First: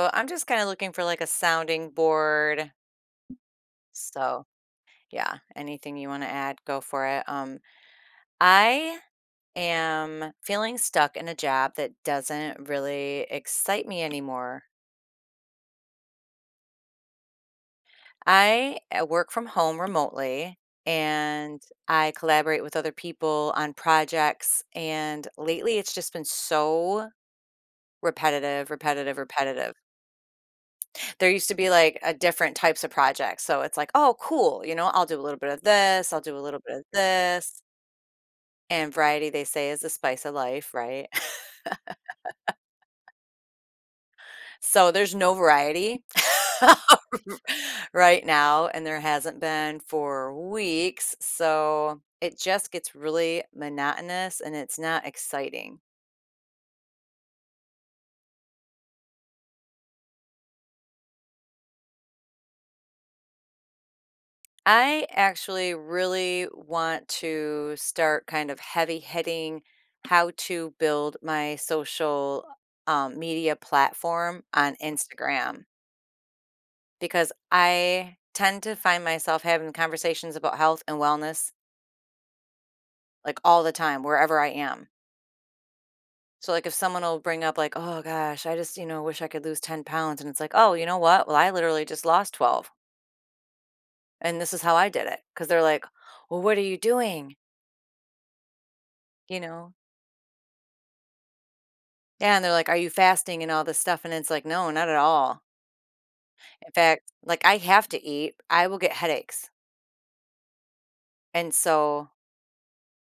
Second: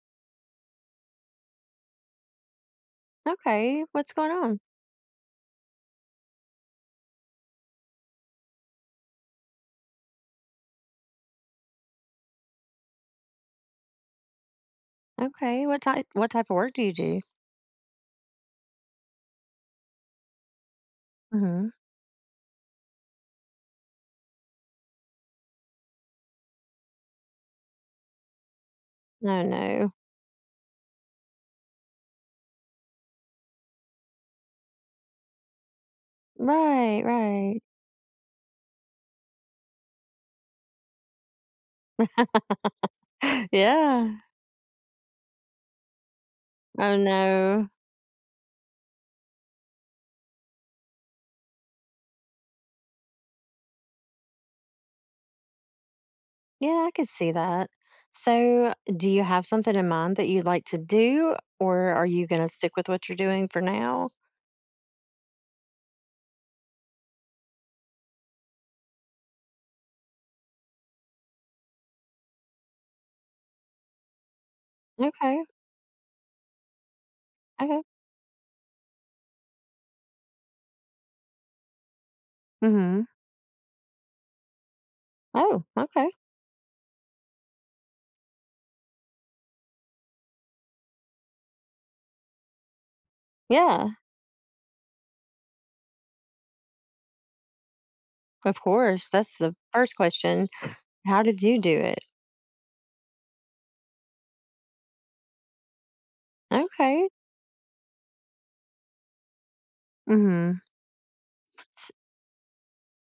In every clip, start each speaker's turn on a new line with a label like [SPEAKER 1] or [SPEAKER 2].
[SPEAKER 1] So I'm just kind of looking for like a sounding board.
[SPEAKER 2] Okay, what's going
[SPEAKER 1] So
[SPEAKER 2] on?
[SPEAKER 1] yeah, anything you want to add, go for it. I am feeling stuck in a job that doesn't really excite me anymore.
[SPEAKER 2] Okay, what type of work do you do?
[SPEAKER 1] I work from home remotely and
[SPEAKER 2] Mhm.
[SPEAKER 1] I collaborate with other people on projects. And lately it's just been so repetitive, repetitive,
[SPEAKER 2] Oh,
[SPEAKER 1] repetitive.
[SPEAKER 2] no.
[SPEAKER 1] There used to be like a different types of projects. So it's like, oh, cool. You know, I'll do a little bit of this, I'll do a little bit of
[SPEAKER 2] Right, right.
[SPEAKER 1] this. And variety, they say, is the spice of life, right?
[SPEAKER 2] Yeah.
[SPEAKER 1] So there's no variety
[SPEAKER 2] Oh, no.
[SPEAKER 1] right now. And there hasn't been for weeks. So it just gets really monotonous and it's not exciting.
[SPEAKER 2] Yeah, I could see that. So, do you have something in mind that you'd like to do, or are you gonna stick with what you're doing for now?
[SPEAKER 1] I actually really want to start kind of heavy hitting how to build my social media platform on
[SPEAKER 2] Okay,
[SPEAKER 1] Instagram because
[SPEAKER 2] okay.
[SPEAKER 1] I tend to find myself having conversations about health and wellness
[SPEAKER 2] Mhm.
[SPEAKER 1] like all the time, wherever I am.
[SPEAKER 2] Oh, okay.
[SPEAKER 1] So, like, if someone will bring up, like, oh gosh, I just, you know, wish I could lose 10 pounds. And it's like, oh, you know what? Well, I literally just lost 12.
[SPEAKER 2] Yeah,
[SPEAKER 1] And this is how I did it. Cause they're like, well, what are you doing?
[SPEAKER 2] of course, that's
[SPEAKER 1] You
[SPEAKER 2] the
[SPEAKER 1] know,
[SPEAKER 2] first question. How did you do it?
[SPEAKER 1] yeah, and they're like, "Are you fasting?" and all this stuff, and it's like, "No, not at all." In
[SPEAKER 2] Okay.
[SPEAKER 1] fact, like, I have to eat, I will get headaches,
[SPEAKER 2] Mhm.
[SPEAKER 1] and
[SPEAKER 2] S
[SPEAKER 1] so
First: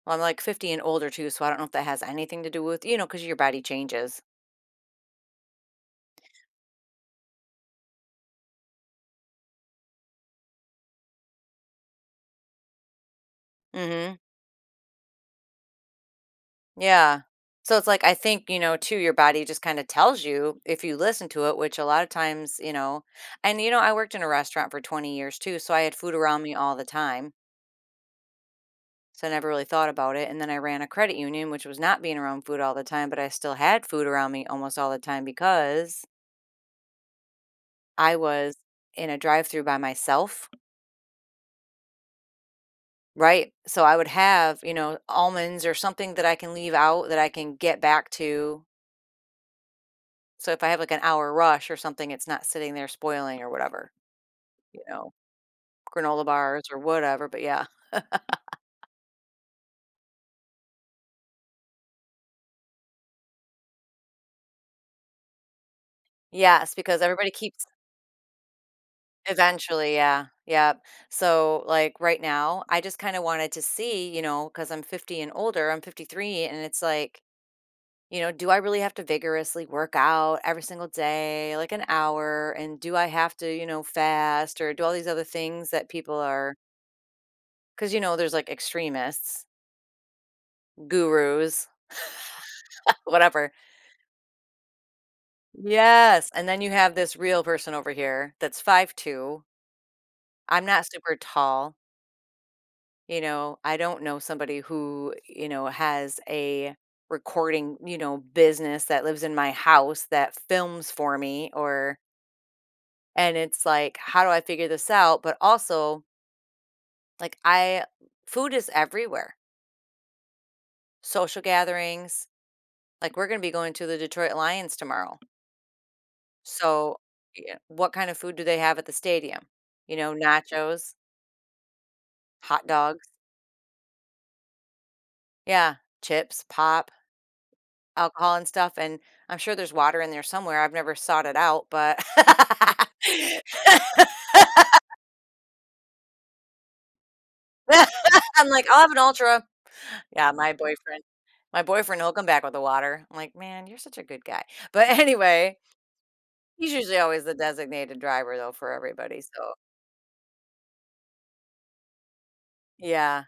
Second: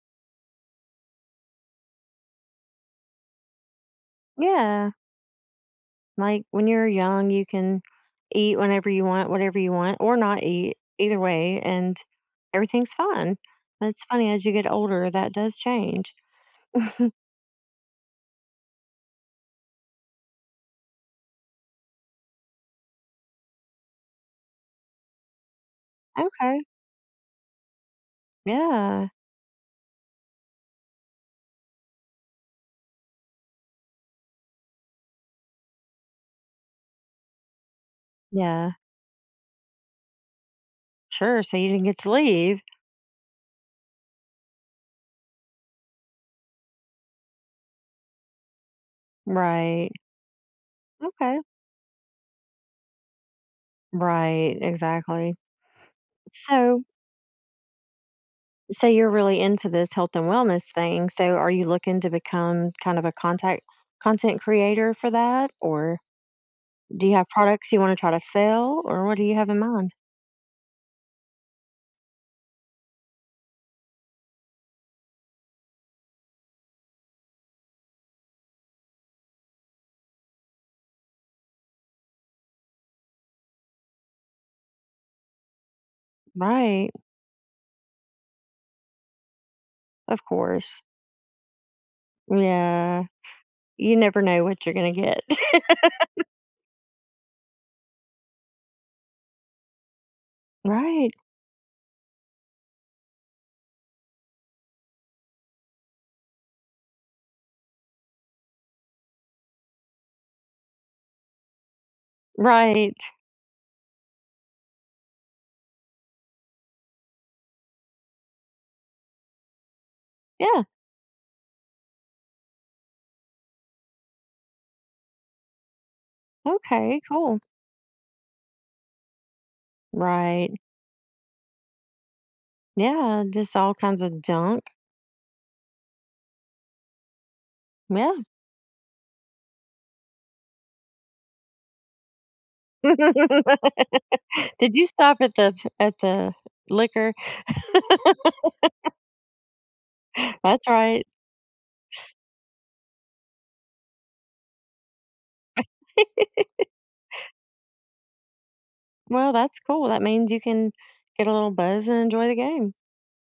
[SPEAKER 1] well, I'm, like, 50 and older too, so I don't know if that has anything to do with you know because your body changes.
[SPEAKER 2] Yeah. Like when you're young, you can eat whenever you want, whatever you want, or not eat, either way, and everything's fine. But it's
[SPEAKER 1] Mhm.
[SPEAKER 2] funny as you get older, that does change.
[SPEAKER 1] Yeah. So it's like, I think, you know, too, your body just kinda tells you if you listen to it, which a lot of times, you know and, you know, I worked in a restaurant for 20 years too, so I had food around me
[SPEAKER 2] Okay.
[SPEAKER 1] all the time.
[SPEAKER 2] Yeah.
[SPEAKER 1] So I never really thought about it. And then I ran a credit union, which was not being around food all the time, but I still had food around me almost all the time because I was
[SPEAKER 2] Yeah.
[SPEAKER 1] in a drive through by myself.
[SPEAKER 2] Sure. So you didn't get to leave.
[SPEAKER 1] Right. So I would have, you know, almonds or something that I can leave out that I can get back to.
[SPEAKER 2] Right.
[SPEAKER 1] So if I have like an hour
[SPEAKER 2] Okay.
[SPEAKER 1] rush or something, it's not sitting there spoiling or whatever,
[SPEAKER 2] Right.
[SPEAKER 1] you know,
[SPEAKER 2] Exactly.
[SPEAKER 1] granola bars or
[SPEAKER 2] So,
[SPEAKER 1] whatever. But yeah.
[SPEAKER 2] so, you're really into this health and wellness thing. So are you looking to become kind of a contact content creator for that? Or
[SPEAKER 1] Yes. Because
[SPEAKER 2] do you have
[SPEAKER 1] everybody keeps
[SPEAKER 2] products you want to try to sell? Or what do you have in mind?
[SPEAKER 1] eventually, yeah, yep. So, like, right now, I just kinda wanted to see, you know, because 'cause I'm 50 and older, I'm 53, and it's like, you know, do I really have to vigorously work out every single day, like, an hour, and do I have to, you know, fast or do all these other things that people are,
[SPEAKER 2] Right.
[SPEAKER 1] because you know, there's, like, extremists,
[SPEAKER 2] Of course.
[SPEAKER 1] gurus,
[SPEAKER 2] Yeah.
[SPEAKER 1] whatever.
[SPEAKER 2] You never know what you're gonna get.
[SPEAKER 1] Yes, and then you have this real person over here that's 5'2". I'm not
[SPEAKER 2] Right.
[SPEAKER 1] super tall. You know, I don't know somebody who, you know, has a recording, you know, business that lives in my house that films for me or
[SPEAKER 2] Right.
[SPEAKER 1] and it's like, how do I figure this out? But also, like I food is everywhere.
[SPEAKER 2] Yeah.
[SPEAKER 1] Social gatherings, like we're going to be going to the Detroit Lions tomorrow. So,
[SPEAKER 2] Okay, cool.
[SPEAKER 1] yeah, what kind of food do they have at the stadium? You know,
[SPEAKER 2] Right.
[SPEAKER 1] nachos, hot dogs,
[SPEAKER 2] Yeah, just all kinds of junk.
[SPEAKER 1] yeah, chips, pop,
[SPEAKER 2] Yeah.
[SPEAKER 1] alcohol and stuff, and I'm sure there's water in there somewhere, I've never sought it out, but
[SPEAKER 2] Did you stop at the liquor?
[SPEAKER 1] I'm like, "I'll have an Ultra." Yeah, my
[SPEAKER 2] That's
[SPEAKER 1] boyfriend
[SPEAKER 2] right.
[SPEAKER 1] my boyfriend, he'll come back with the water. I'm like, "Man, you're such a good guy." But anyway, he's usually always the designated driver though for everybody,
[SPEAKER 2] Well,
[SPEAKER 1] so
[SPEAKER 2] that's cool. That means you can get a little buzz and enjoy the game.
[SPEAKER 1] yeah,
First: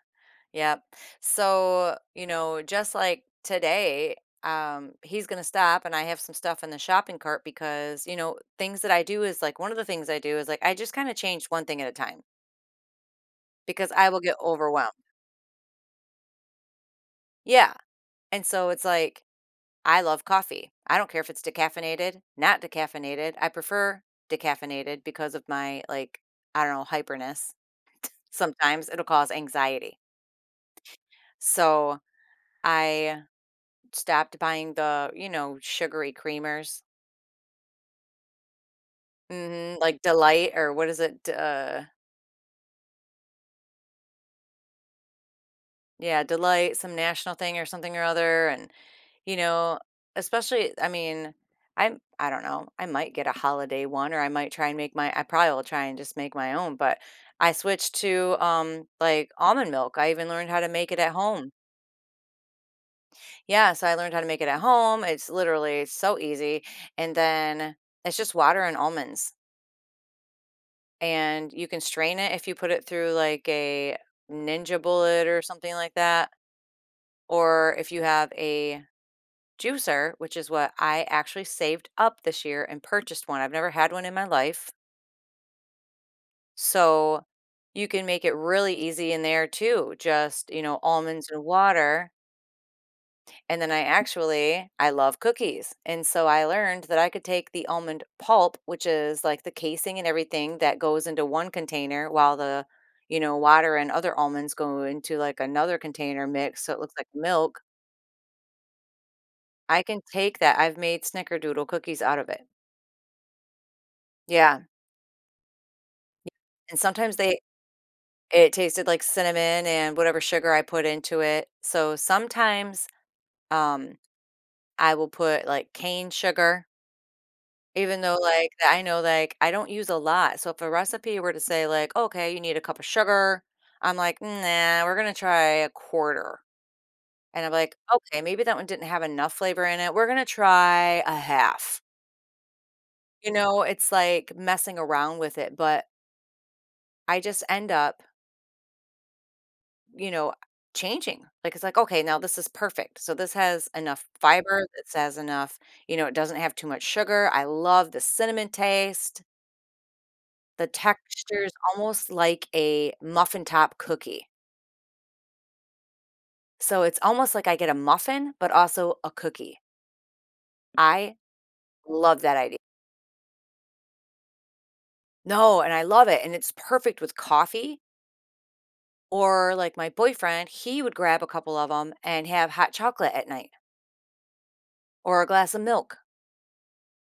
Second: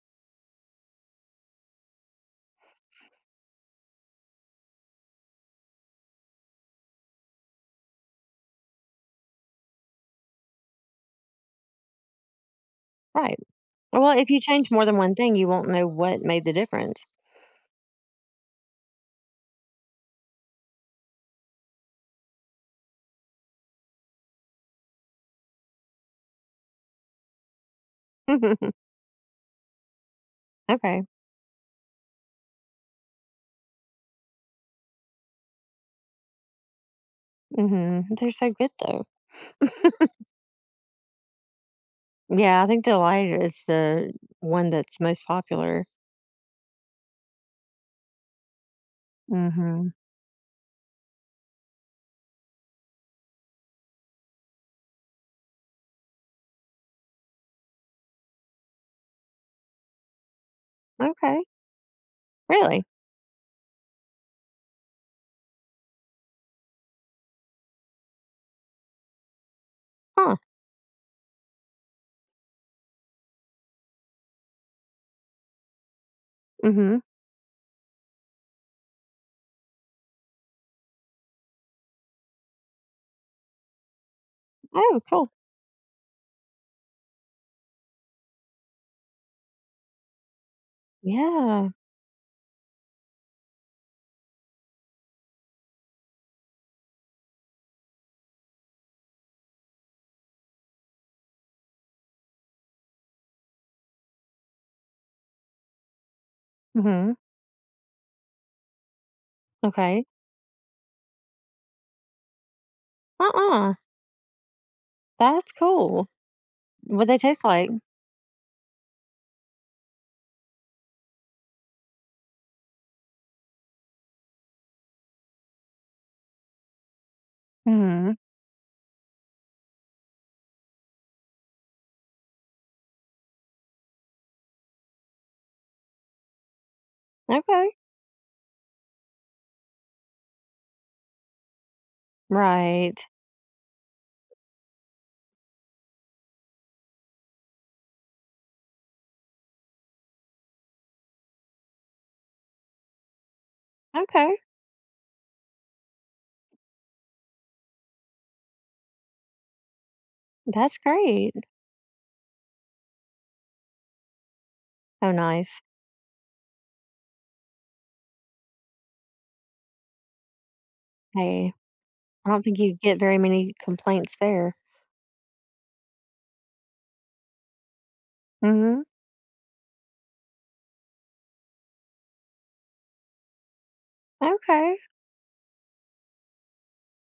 [SPEAKER 1] yep. So, you know, just like today, he's gonna stop and I have some stuff in the shopping cart because, you know, things that I do is like one of the things I do is like I just kinda change one thing at a time.
[SPEAKER 2] Right.
[SPEAKER 1] Because I
[SPEAKER 2] Well,
[SPEAKER 1] will
[SPEAKER 2] if
[SPEAKER 1] get
[SPEAKER 2] you change more
[SPEAKER 1] overwhelmed.
[SPEAKER 2] than one thing, you won't know what made the difference.
[SPEAKER 1] Yeah, and so it's like, I love coffee. I don't care if it's decaffeinated, not decaffeinated. I prefer decaffeinated because of my, like, I don't know, hyperness. Sometimes it'll cause anxiety.
[SPEAKER 2] Okay.
[SPEAKER 1] So I stopped buying the, you know, sugary creamers.
[SPEAKER 2] Mhm. They're so good though.
[SPEAKER 1] Mhm, like Delight or what is it? D
[SPEAKER 2] Yeah, I think Delight is the one that's most popular.
[SPEAKER 1] Yeah, Delight, some national thing or something or other, and, you know,
[SPEAKER 2] Mm-hmm.
[SPEAKER 1] especially I mean, I don't know, I might get a holiday one or I might try and make my I probably will try and just make my own, but I switched to, like, almond milk, I even learned how to make it at
[SPEAKER 2] Okay.
[SPEAKER 1] home.
[SPEAKER 2] Really?
[SPEAKER 1] Yeah, so I learned how to make it at home, it's literally so easy, and then it's just water and almonds,
[SPEAKER 2] Huh.
[SPEAKER 1] and you can strain it if you put it through, like, a Ninja Bullet or something like that,
[SPEAKER 2] Mm-hmm.
[SPEAKER 1] or if you have a juicer, which is what I actually saved up this year and purchased one. I've never had one in my life.
[SPEAKER 2] Oh, cool.
[SPEAKER 1] So you can make it really easy in there too. Just, you know, almonds and
[SPEAKER 2] Yeah.
[SPEAKER 1] water. And then I actually, I love cookies. And so I learned that I could take the almond pulp, which is like the casing and everything that goes into one container while the, you know, water and other almonds go into like another container mix. So it looks like
[SPEAKER 2] Mm-hmm.
[SPEAKER 1] milk. I can
[SPEAKER 2] Okay.
[SPEAKER 1] take that. I've made snickerdoodle cookies out of it.
[SPEAKER 2] Uh-uh.
[SPEAKER 1] Yeah.
[SPEAKER 2] That's cool.
[SPEAKER 1] Yeah. And
[SPEAKER 2] What
[SPEAKER 1] sometimes
[SPEAKER 2] they
[SPEAKER 1] they
[SPEAKER 2] taste like.
[SPEAKER 1] it tasted like cinnamon and whatever sugar I put into it. So sometimes, um, I will put, like, cane sugar, even
[SPEAKER 2] Mm-hmm.
[SPEAKER 1] though, like, that I know, like, I don't use a lot. So if a recipe were to say, like, "Okay, you need a cup of sugar," I'm like, "Nah, we're gonna try a quarter." And I'm
[SPEAKER 2] Okay.
[SPEAKER 1] like, "Okay, maybe that one didn't have enough flavor in it. We're gonna try a half."
[SPEAKER 2] Right.
[SPEAKER 1] You know, it's like messing around with it, but I just end up you know, changing. Like it's like, okay, now this is perfect. So this has enough
[SPEAKER 2] Okay.
[SPEAKER 1] fiber, this has enough, you know, it doesn't have too much sugar. I love the cinnamon taste. The
[SPEAKER 2] That's great.
[SPEAKER 1] texture is almost like a muffin top cookie.
[SPEAKER 2] Oh, nice.
[SPEAKER 1] So it's almost like I get a muffin, but also a cookie. I
[SPEAKER 2] Hey,
[SPEAKER 1] love
[SPEAKER 2] I
[SPEAKER 1] that
[SPEAKER 2] don't
[SPEAKER 1] idea.
[SPEAKER 2] think you'd get very many complaints there.
[SPEAKER 1] No, and I love it. And it's perfect with coffee
[SPEAKER 2] Mm-hmm.
[SPEAKER 1] or like my boyfriend, he would grab a couple of them and have hot chocolate at night
[SPEAKER 2] Okay.
[SPEAKER 1] or a glass of milk.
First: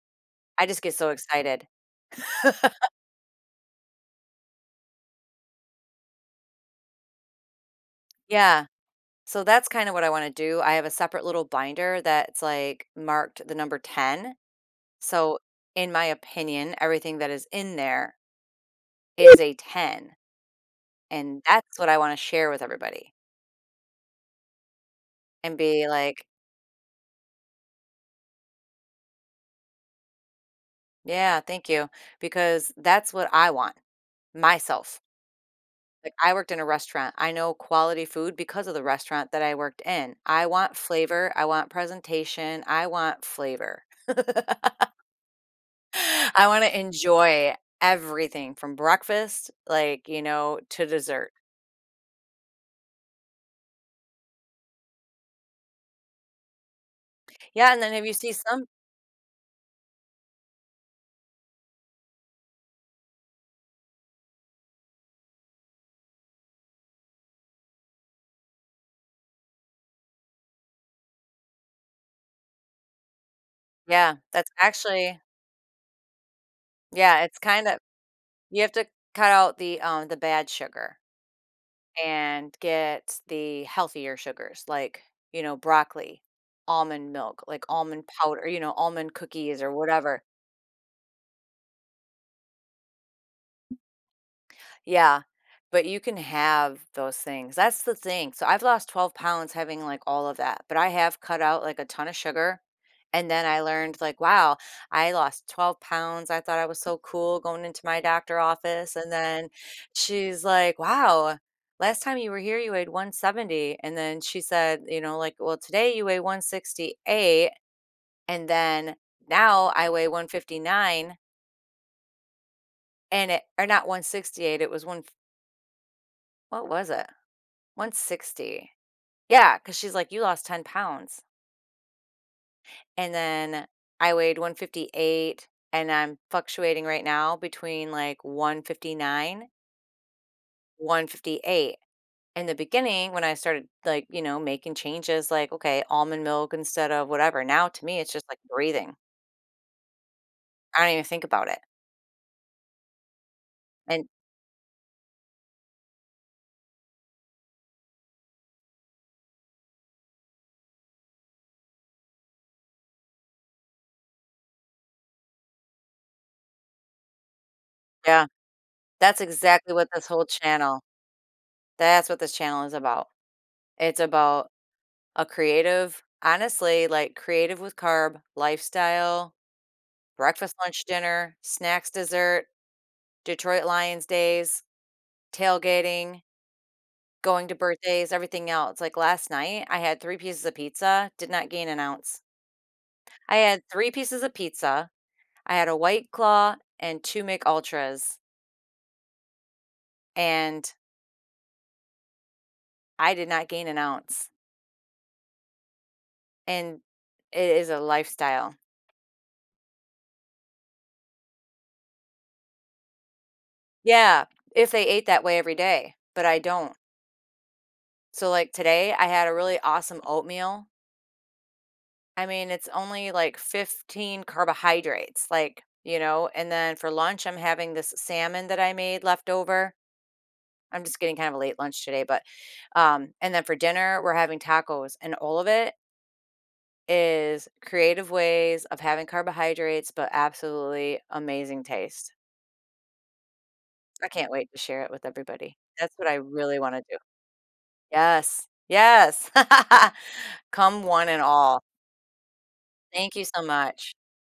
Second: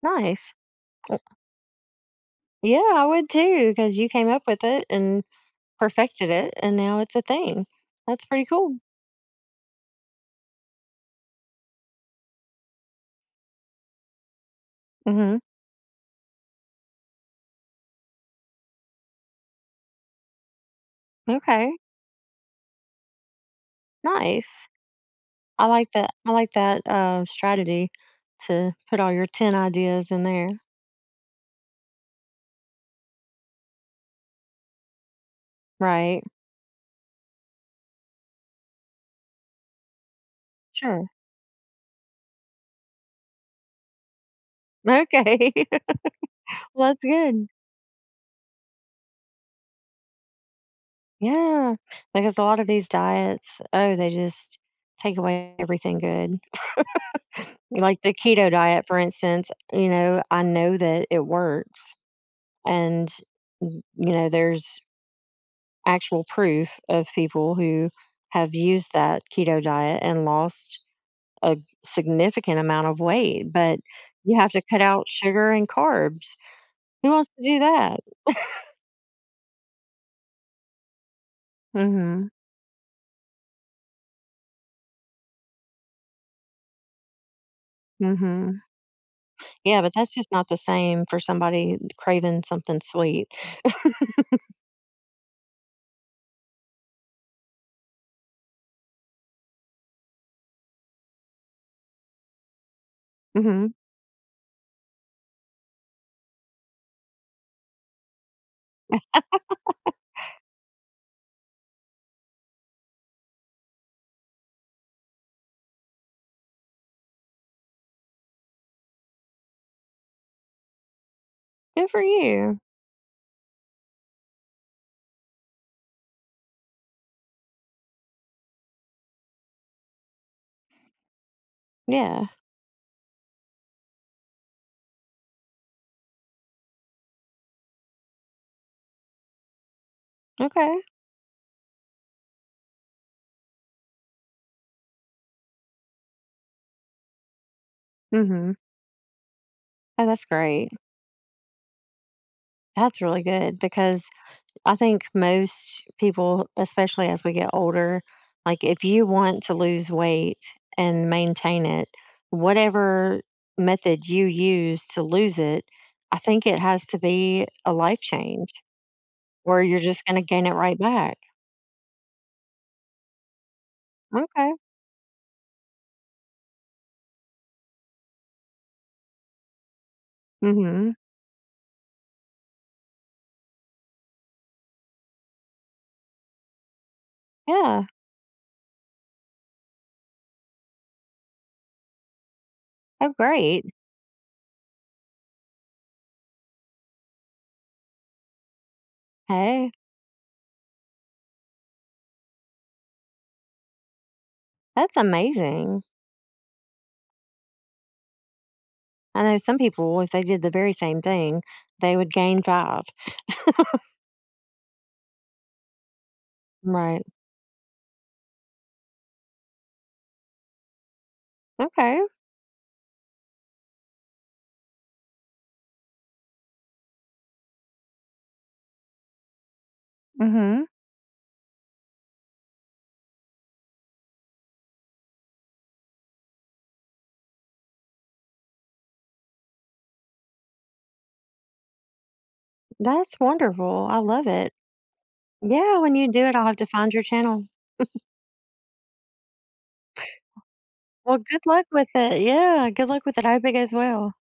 [SPEAKER 2] Nice.
[SPEAKER 1] I just get so
[SPEAKER 2] Uh,
[SPEAKER 1] excited.
[SPEAKER 2] Yeah, I would too, because you came up with it and perfected it, and now it's a thing. That's pretty
[SPEAKER 1] Yeah.
[SPEAKER 2] cool.
[SPEAKER 1] So that's kind of what I want to do. I have a separate little binder that's like marked the number 10.
[SPEAKER 2] Mm-hmm.
[SPEAKER 1] So, in my opinion, everything that is in there is a 10. And
[SPEAKER 2] Okay.
[SPEAKER 1] that's what I want to share with everybody
[SPEAKER 2] Nice.
[SPEAKER 1] and
[SPEAKER 2] I
[SPEAKER 1] be
[SPEAKER 2] like that.
[SPEAKER 1] like,
[SPEAKER 2] I like that strategy to put all your 10 ideas in there.
[SPEAKER 1] yeah, thank you. Because that's what I want myself. Like,
[SPEAKER 2] Right.
[SPEAKER 1] I worked in a restaurant. I know quality food because of the restaurant that I worked in. I want
[SPEAKER 2] Sure.
[SPEAKER 1] flavor. I want presentation. I want flavor.
[SPEAKER 2] Okay.
[SPEAKER 1] I wanna
[SPEAKER 2] Well, that's good.
[SPEAKER 1] enjoy everything from breakfast, like, you know, to dessert.
[SPEAKER 2] Yeah. Because a lot of these diets, oh, they just take away everything good.
[SPEAKER 1] Yeah, and then
[SPEAKER 2] Like
[SPEAKER 1] if you
[SPEAKER 2] the
[SPEAKER 1] see
[SPEAKER 2] keto
[SPEAKER 1] some
[SPEAKER 2] diet, for instance, you know, I know that it works. And, you know, there's actual proof of people who have used that keto diet and lost a significant amount of weight, but
[SPEAKER 1] yeah,
[SPEAKER 2] you
[SPEAKER 1] that's
[SPEAKER 2] have to cut out
[SPEAKER 1] actually
[SPEAKER 2] sugar and carbs. Who
[SPEAKER 1] yeah,
[SPEAKER 2] wants
[SPEAKER 1] it's
[SPEAKER 2] to do
[SPEAKER 1] kinda
[SPEAKER 2] that?
[SPEAKER 1] you have to cut out the bad sugar
[SPEAKER 2] Mhm,
[SPEAKER 1] and get the healthier sugars, like, you know, broccoli, almond milk, like almond powder, you
[SPEAKER 2] mhm.
[SPEAKER 1] know, almond cookies or
[SPEAKER 2] Yeah, but that's
[SPEAKER 1] whatever.
[SPEAKER 2] just not the same for somebody craving something sweet.
[SPEAKER 1] Yeah, but you can have those things. That's the thing. So I've lost 12 pounds having like all of that, but I have cut out like a ton of sugar. And then I
[SPEAKER 2] Mhm.
[SPEAKER 1] learned, like, wow, I lost 12 pounds. I thought I was so cool going into my doctor office. And then she's like, wow, last time you were here, you weighed 170. And then she said, you know, like, well, today you weigh 168. And then now I weigh 159.
[SPEAKER 2] Good for you.
[SPEAKER 1] And it, or not 168, it was one, what was it? 160. Yeah, because she's like, "You lost 10 pounds."
[SPEAKER 2] Yeah.
[SPEAKER 1] And then I weighed 158, and I'm fluctuating right now between, like, 159,
[SPEAKER 2] Okay.
[SPEAKER 1] 158. In the beginning, when I started, like, you know, making changes, like, okay, almond milk instead of whatever, now to me, it's just like
[SPEAKER 2] Mhm.
[SPEAKER 1] breathing.
[SPEAKER 2] Oh, that's great.
[SPEAKER 1] I don't even think about it.
[SPEAKER 2] That's really good
[SPEAKER 1] And
[SPEAKER 2] because I think most people, especially as we get older, like if you want to lose weight and maintain it, whatever method you use to lose it, I think it has to be a life
[SPEAKER 1] yeah,
[SPEAKER 2] change
[SPEAKER 1] that's
[SPEAKER 2] where
[SPEAKER 1] exactly
[SPEAKER 2] you're
[SPEAKER 1] what
[SPEAKER 2] just
[SPEAKER 1] this
[SPEAKER 2] going to
[SPEAKER 1] whole
[SPEAKER 2] gain it right
[SPEAKER 1] channel
[SPEAKER 2] back.
[SPEAKER 1] that's what this channel is about. It's about
[SPEAKER 2] Okay.
[SPEAKER 1] a creative honestly, like, creative with carb, lifestyle breakfast, lunch,
[SPEAKER 2] Mhm.
[SPEAKER 1] dinner, snacks, dessert, Detroit Lions days, tailgating, going to
[SPEAKER 2] Yeah.
[SPEAKER 1] birthdays, everything else. Like last night, I had three pieces of pizza, did not gain an ounce.
[SPEAKER 2] Oh
[SPEAKER 1] I
[SPEAKER 2] great.
[SPEAKER 1] had three pieces of pizza, I had a White Claw and 2 Mick Ultras,
[SPEAKER 2] Hey,
[SPEAKER 1] and I did not gain an ounce.
[SPEAKER 2] that's amazing.
[SPEAKER 1] And it is a lifestyle.
[SPEAKER 2] I know some people if they did the very same thing, they would gain 5.
[SPEAKER 1] Yeah, if they ate that way every day, but I don't.
[SPEAKER 2] Right.
[SPEAKER 1] So, like today, I had a really awesome oatmeal
[SPEAKER 2] Okay.
[SPEAKER 1] I mean, it's only like 15 carbohydrates, like, you know, and then for lunch, I'm having this salmon that I made left over.
[SPEAKER 2] Mhm.
[SPEAKER 1] I'm just getting kind of a late lunch today, but, and then for dinner, we're having tacos, and all of it is creative ways of having carbohydrates, but absolutely amazing taste.
[SPEAKER 2] That's wonderful. I
[SPEAKER 1] I
[SPEAKER 2] love
[SPEAKER 1] can't wait
[SPEAKER 2] it.
[SPEAKER 1] to share it with everybody.
[SPEAKER 2] Yeah,
[SPEAKER 1] That's
[SPEAKER 2] when
[SPEAKER 1] what
[SPEAKER 2] you
[SPEAKER 1] I
[SPEAKER 2] do it, I'll have
[SPEAKER 1] really
[SPEAKER 2] to
[SPEAKER 1] want to
[SPEAKER 2] find
[SPEAKER 1] do.
[SPEAKER 2] your channel.
[SPEAKER 1] Yes. Yes. Come one
[SPEAKER 2] Well,
[SPEAKER 1] and
[SPEAKER 2] good
[SPEAKER 1] all.
[SPEAKER 2] luck with it. Yeah, good luck
[SPEAKER 1] Thank
[SPEAKER 2] with
[SPEAKER 1] you
[SPEAKER 2] it. I
[SPEAKER 1] so
[SPEAKER 2] hope it goes
[SPEAKER 1] much.
[SPEAKER 2] well.